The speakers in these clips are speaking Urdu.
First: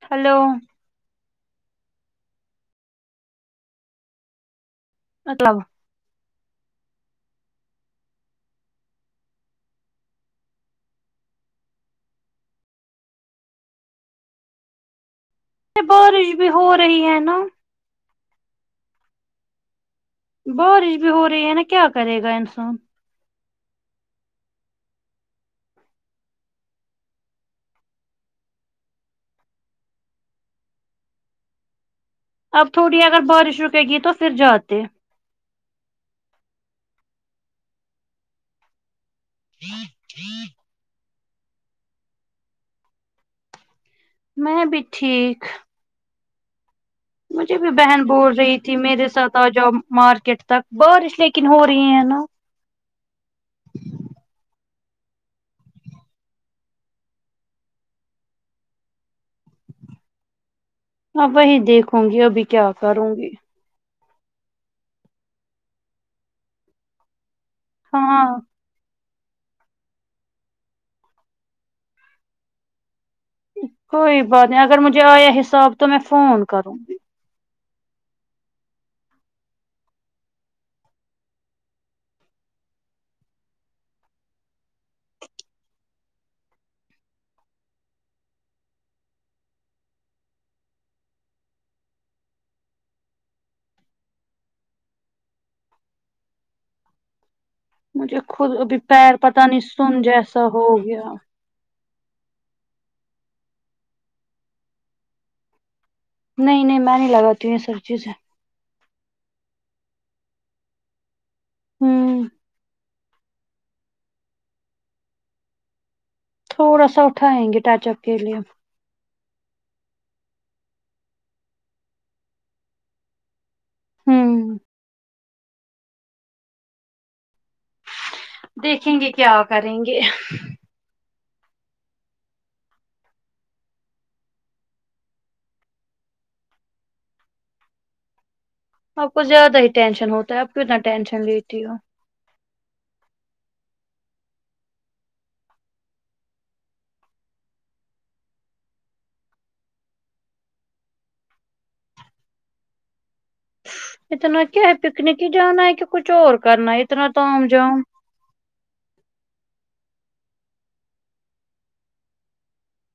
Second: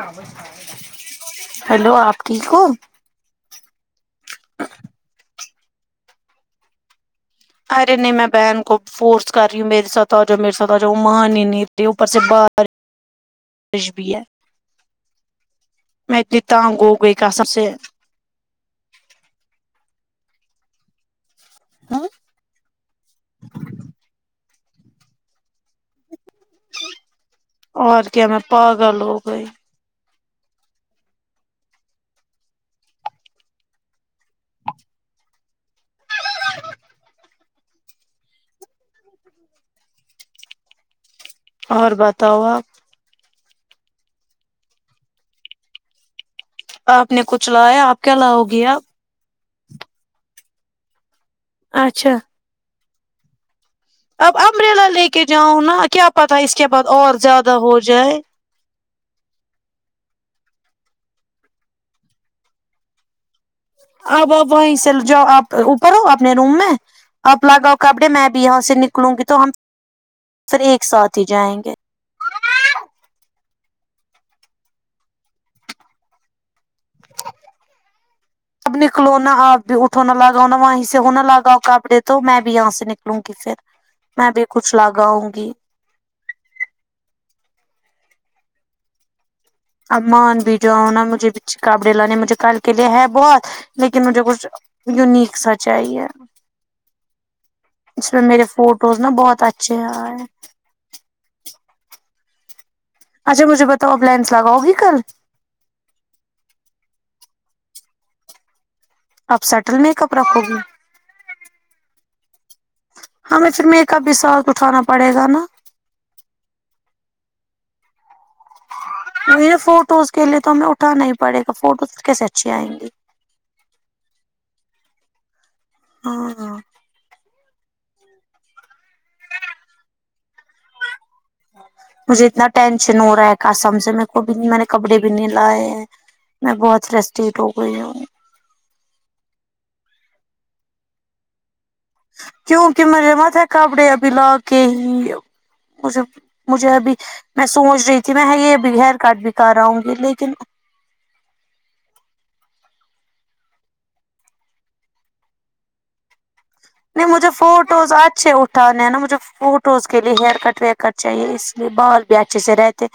ا ہلو ہیلو آپ ٹھیک مطلب ارے نہیں میں بہن کو فورس کر رہی ہوں میری ساتھ آجاؤ میرے ساتھ آجاؤ وہ مان ہی نہیں رہی اوپر سے باہر وش بھی ہے میں بارش اتنی بھی ہو تنگ ہوں رہی گئی ہے ہو نا سب سے بارش بھی ہو رہی ہے نا کیا کرے گا انسان اور کیا میں پاگل ہو گئی اب تھوڑی اگر بارش رکے گی تو پھر جاتے ٹھیک ٹھیک اور بتاؤ آپ میں بھی ٹھیک آپ نے کچھ مجھے بھی لایا آپ بہن کیا بول لاؤ رہی گی تھی آپ میرے ساتھ تجہ مارکیٹ تک بارش لیکن ہو رہی ہے اچھا نا اب امبریلا لے کے جاؤں نا کیا پتا اس کے بعد اور زیادہ ہو جائے ہاں وہی دیکھوں گی ابھی کیا کروں گی اب اب وہیں سے جاؤ آپ اوپر ہو اپنے روم میں آپ لگاؤ کپڑے ہاں میں بھی یہاں سے نکلوں گی تو ہم پھر ایک ساتھ ہی جائیں گے کوئی بات نہیں اگر مجھے آیا حساب تو میں فون کروں اب نکلو نا آپ بھی اٹھو نا لگاو نا وہیں سے ہونا لگاو کپڑے تو میں بھی یہاں سے نکلوں گی پھر میں بھی کچھ لگاؤں گی اب مان بھی جاؤ نا مجھے کپڑے لانے مجھے کل کے لیے ہے بہت لیکن مجھے کچھ یونیک سا چائے مجھے خود ابھی پیر پت نہیں سن آئے جیسا ہو گیا اچھا مجھے بتاؤ اپپ لائنس لگاؤ گی کل نہیں نہیں میں نہیں لگاتی ہوں یہ سب چیزیں اب سیٹ ہونے کب رکھو گی ہوں ہمیں پھر میک اپ بھی ساتھ اٹھانا پڑے گا نا تھوڑا سا اٹھائیں گے ٹچ اپ کے لیے وہ فوٹوز کے لیے تو ہمیں اٹھانا ہی پڑے گا فوٹوز کیسے اچھی آئیں گیں ہوں ہاں دیکھیں گے کیا کریں گے مجھے اتنا ٹینشن ہو رہا ہے قسم سے میں کو بھی میں نے کپڑے بھی نہیں لائے ہیں میں بہت ریسٹریٹ ہو گئی ہوں آپ کو زیادہ ہی ٹینشن ہوتا ہے آپ کتنا ٹینشن لیتی ہو کیوںکہ مرمت ہے کپڑے ابھی لا کے ہی مے [unintelligible] مجھے ابھی میں سوچ رہی تھی میں یہ بھی ہیئر کٹ بھی کرونگی گی لیکن اتنا کیا ہے پکنک ہی جانا ہے کہ کچھ اور کرنا ہے اتنا توم جام اچھ اٹھ ہے نا مجھے فوٹوز کے لیے ہیئر کٹ ویئر کٹ چاہیے اس لیے بال بھی اچھے سے رہتے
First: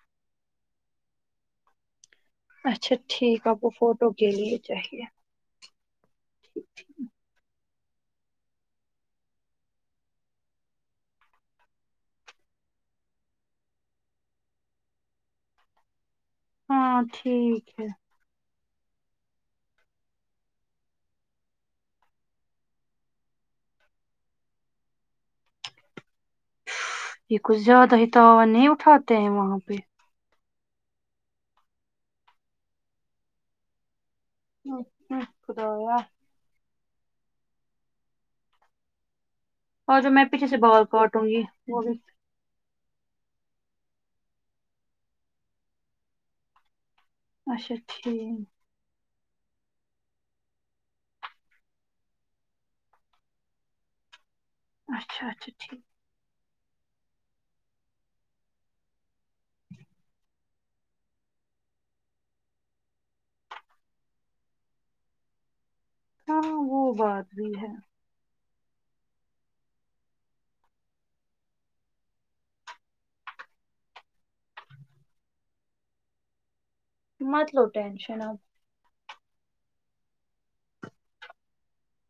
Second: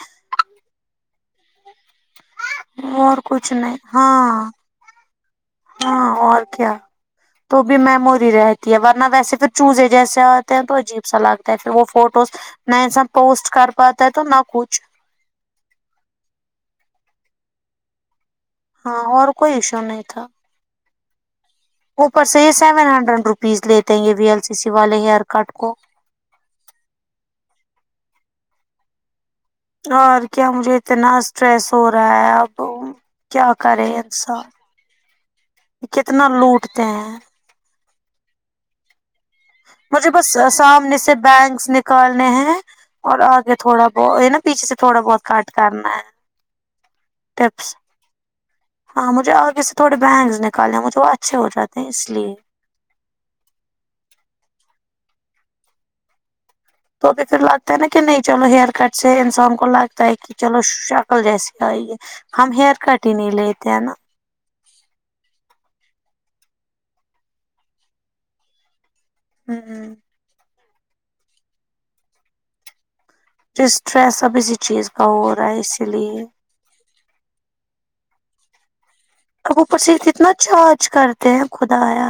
اچھا اور ٹھیک کچھ آپ کو نہیں فوٹو ہاں کے لیے چاہیے ہاں اور کیا تو بھی میموری رہتی ہے ورنہ ویسے پھر چوز ہے جیسے آتے ہیں تو عجیب سا لگتا ہے پھر وہ فوٹوز نہ ایسا پوسٹ کر پاتا ہے تو نہ کچھ ہاں ٹھیک ہے ہاں اور کوئی ایشو نہیں تھا اوپر سے یہ سیون ہنڈریڈ روپیز لیتےیں گے وی ایل سی سی والے ہیئر کٹ کو یہ کچھ زیادہ ہی تو ہوا نہیں اٹھاتے ہیں وہاں پہ اور کیا مجھے اتنا اسٹریس ہو رہا ہے اب کیا کرے انسان خدایا کتنا لوٹتے ہیں اور مجھے جو میں بس پیچھے سے بال سامنے سے کاٹوں گی بینکس وہ بھی نکالنے ہیں اور آگے تھوڑا بہت ہے نا پیچھے سے تھوڑا بہت کٹ کرنا ہے ٹپس اچھا ٹھیک ہاں مجھے آگے سے تھوڑے بینگس نکالے مجھے وہ اچھے ہو جاتے ہیں اس لیے اچھا اچھا ٹھیک تو بھی پھر لگتا ہے نا کہ نہیں چلو ہیئر کٹ سے انسان کو لگتا ہے کہ چلو شکل جیسی آئی ہے ہم ہیئر کٹ ہی نہیں لیتے ہے نا ہاں وہ بات بھی ہے ہوں اسٹریس اب اسی چیز کا ہو رہا ہے اسی لیے مت لو ٹینشن آپ اب اوپر سے اتنا چارچ کرتے ہیں خدا یا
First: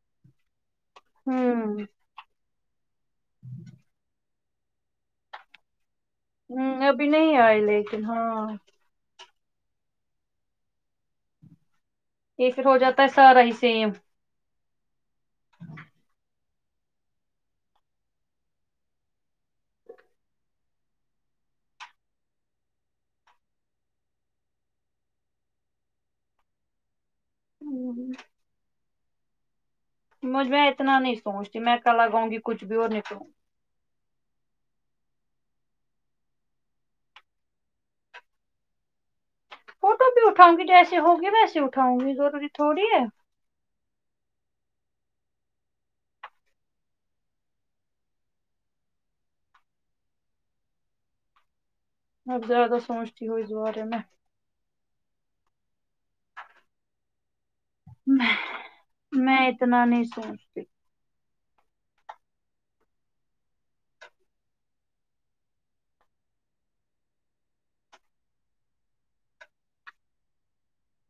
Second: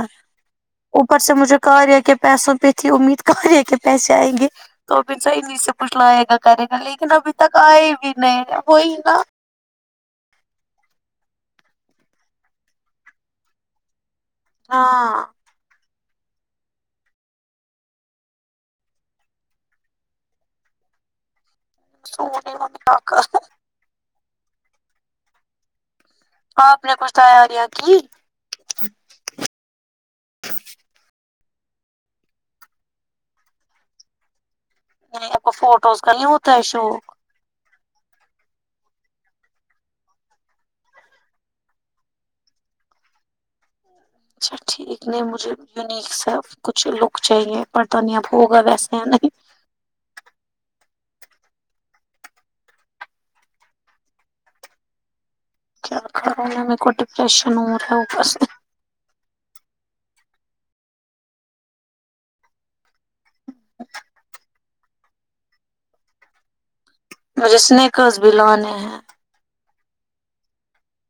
اوپر سے مجھے ہوں کاریا کے پیسوں پہ تھی امید کاریا کے پیسے جائیں گے تو ب س ای سے کچھ لائے گا [unintelligible] کرے گا ہوں لیکن ابھی نہیں تک آئے لیکن بھی نہیں ہاں ہے وہی نا یہ پھر ہو جاتا ہے سارا ہی سیم ہاں سونے ہونی آک [unintelligible] آپ نے کچھ تیاریاں کی مجھ میں اتنا نہیں سوچتی میں کلاگاؤ گی کچھ بھی اور ہونے کو نہیں آپ کو فوٹوز کا نہیں ہوتا ہے ایشو فوٹو بھی اٹھاں گی جیسے ہوگی ویسے اٹھاں گی ضروری تھوڑی ہے اچھا ٹھیک نہیں مجھے یونیک سا کچھ لک چاہیے برتان اب ہوگا ویسے یا نہیں آپ زیادہ سوچتی ہو اس بارے میں کیا کرو میر کو ڈپریشن ہو رہا ہے وہ بس میں اتنا نہیں سوچتی مجھے اسنیکز بھی لانے ہیں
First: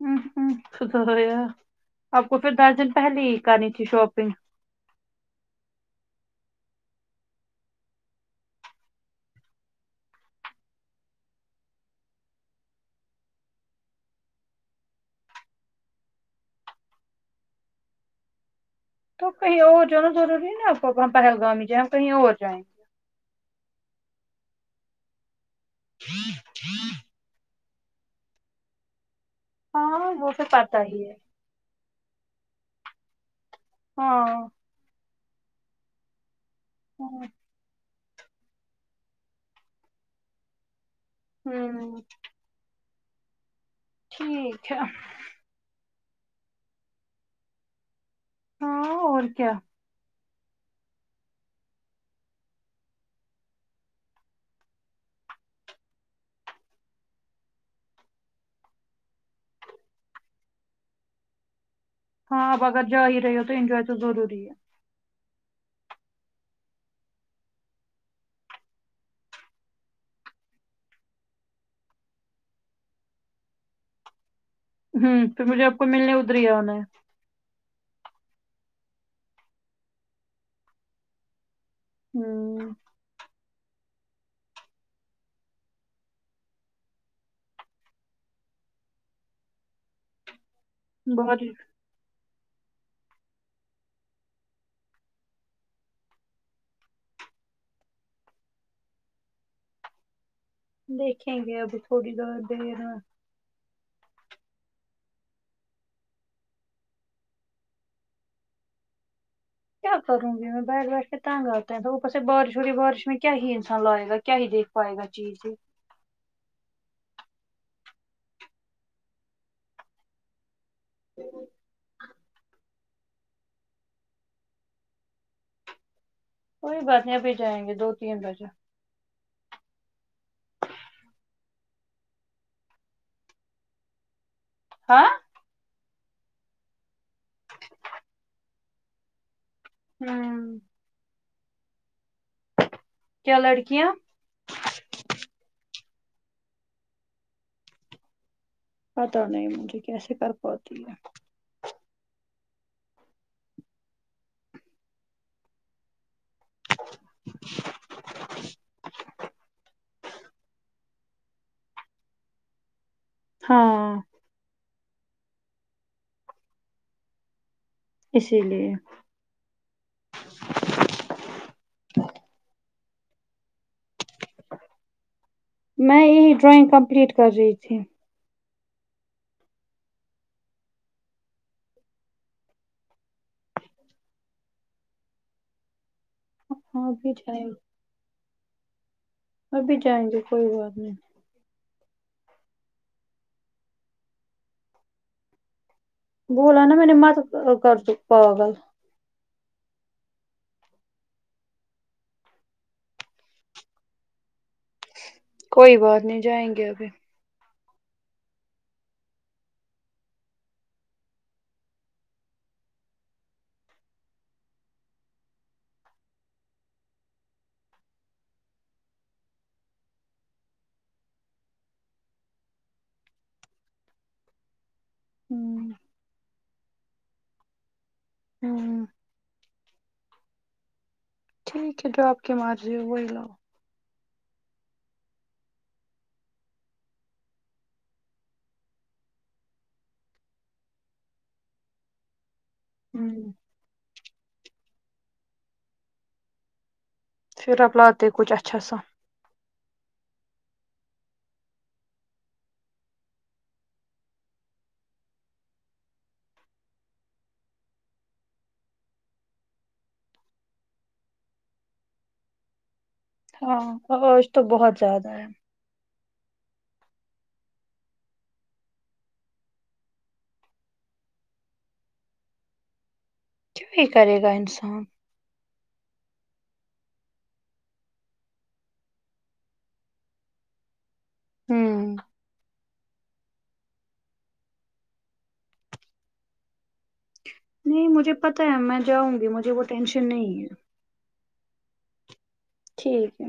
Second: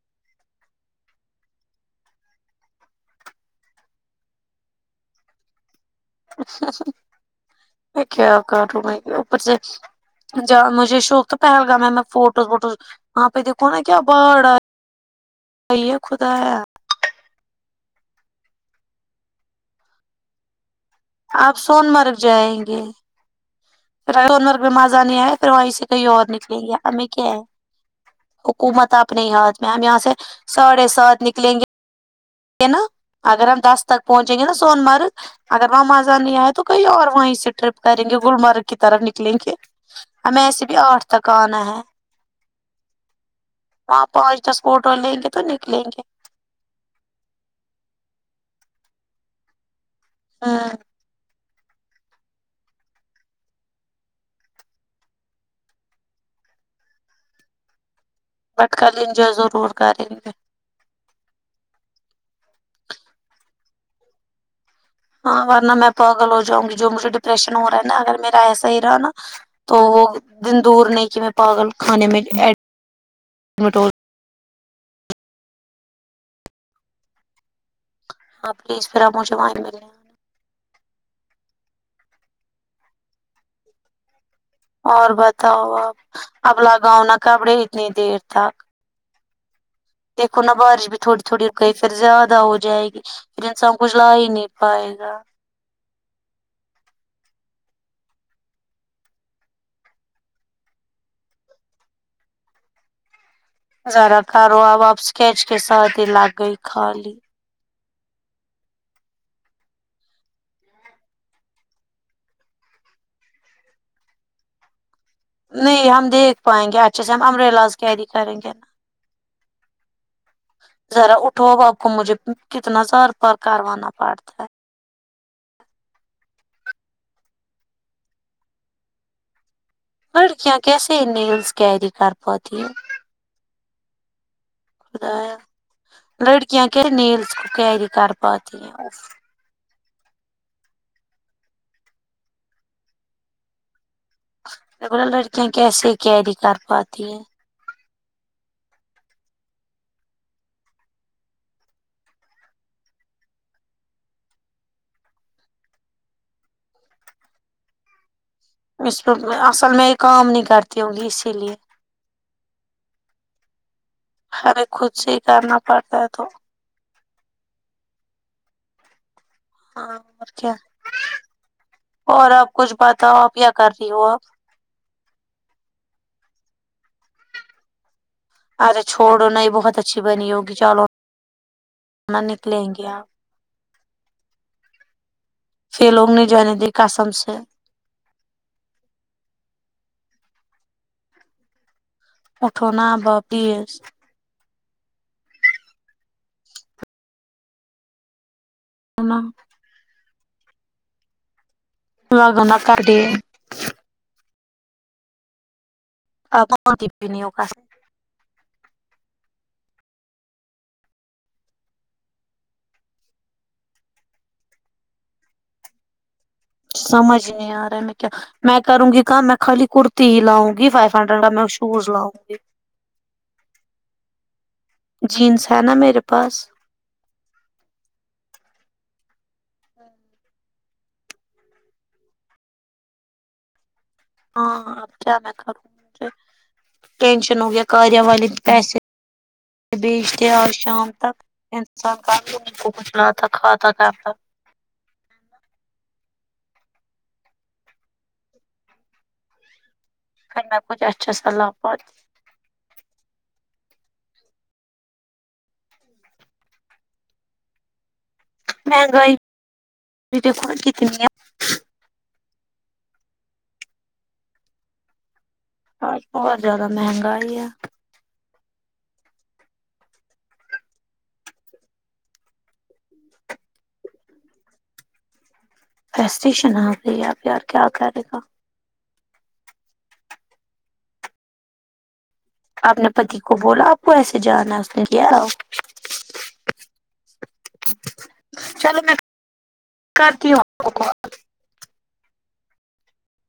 ہ ہ [unintelligible] ہو آپ کو پھر دس دن پہلے ہی کرنی تھی شاپنگ اچھا میں کیا کروں میں اوپر سے ج مجھے شوق تھا پہلگام میں میں فوٹوز ووٹوز وہاں پہ دیکھو نا کیا باڑ آ [inaudible] ہے خدایا تو کہیں اور جانا ضروری نا آپ کو اپنا پہل گام جائیں کہیں اور جائیں گے پھر مر میں مزہ نہیں آیا پھر وہیں سے کہیں اور نکلیں گے ہمیں کیا ہے حکومت آپنے ہاتھ میں ہم یہاں سے ہاں وہ تو پتا ساڑھے ہی ہے سات نکلیں گے ہے نا اگر ہم دس تک ہاں پہنچیں گے نا سون مرگ اگر وہاں مزا نہیں آیا تو کوئی اور ہاں، وہیں سے ٹرپ کریں گے گلمرگ کی طرف نکلیں گے ہمیں ایسے بھی آٹھ تک آنا ہے ہوں وہاں پہنچ دس ٹھیک ہے فوٹوس لیں گے تو نکلیں گے ہاں اور کیا ہاں بٹ کل ینجوے ضرور کریں گے ہاں آپ اگر جا ہی رہی تو انینجوائے تو ضروری ہے ہاں ورنہ میں پاگل ہو جاؤں گی جو مجھے ڈپریشن ہو رہا ہے نا اگر میرا ایسا ہی رہا نا تو وہ دن دور نہیں کہ میں پاگل کھانے میں ایڈمٹ ہو ہمم تو مجھے آپ کو ملنے ادری ہی انا ہے اپ پھر مجھے اس طرح وہاں ہی مل لے ہمم اور بتاؤ آپ اب لگاؤ نا کپڑے اتنی دیر تک دیکھونا بارش بھی تھوڑی بہت تھوڑی رک گئی پھر زیادہ ہو جائے گی پھر انسان کچھ لا ہی نہیں پائے گا دیکھیں گے ابھی تھوڑی در دیرا ذرا تارو اب آب اسکیچ کے ساتھ لگ گئی خالی کیا کروں گی میں بیٹھ بیٹھ کے تنگ آتا بارش ہو رہی بارش میں کیا ہی انسان لائے گا کیا ہی دیک پائے گا چیز سے نہیں ہم دیکھ پائیں گے اچھے سے ہم امبریلاز کیری کریں گے ذرا اٹھو آپ کو مجھے کتنا سار کروانا پڑتا ہے کوئی بات نہیں ابھی جائیں گے دو تین بجہ لڑکیاں کیسے نیلس کیری کر پاتی ہیں ہاں خدا لڑکیاں کیا نیلس کو کیری کر پاتی ہیں ہمم کیا لڑکیاں میں بولا لڑکیاں کیسے کیری کر پاتی ہیں پتا نہیں مجھے کیسے کر پاتی ہے اس پ اصل میں یہ کام نہیں کرتی ہوں گی اسی لیے ہاں ہر ایک خود سے ہی کرنا پڑتا ہے تو اسی لیے ہاں اچھا اور آپ کچھ بتاؤ آپ کیا کر رہی ہو اب میں یہی ڈرائنگ کمپلیٹ کر رہی تھی اچھا چھوڑو نہ ہی بہت اچھی بنی ہوگی چلو نا نکلیں گے آپ چھ لوگ نے جانے دے ہاں قسم بھی سے جائیں گے ابھی جائیں گے کوئی بات نہیں اٹھو نا ابا پلیز بولا نا میں نے مت کر تو پاگل انو لگنا کر دییے کوئی بات نہیں جائیں گے ابھی ابھی نہیں ہوگا سمجھ نہیں ارا میں کیا میں کروں گی کام میں خالی کرتی ہی لاؤں گی فائیو ہنڈریڈ کا میں شوز لاؤں گی جینز ہے ہوں نا میرے پاس ہوں ٹھیک ہے جو آپ کی مرضی ہو وہی لاؤ ہاں اب کیا میں کروں ٹینشن ہو گیا کاریا والے پیسے بھیج دیں آج شام تک انسان کافی لوگوں کو ہوں بتلاتا کھاتا شام تک پھراپ لاتے کچھ اچھا سا پھر میں کچھ اچھا سا لا پاتی میں گئی پھر دیکھو آج کتنی ہے ہاں ہوو آج تو بہت زیادہ ہے اور بہت زیادہ مہنگائی ہے کیوں ہی کرے گا انسان فرسٹیشن آ گئی ہے اب یار کیا کرے گا ہوں آپ نے پتی کو بولا آپ کو ایسے جانا اس نے کیا اب نہیں مجھے پتا ہے میں جاؤں گی مجھے وہ ٹینشن کرتی ہوں نہیں ہے آپ کو ٹھیک ہے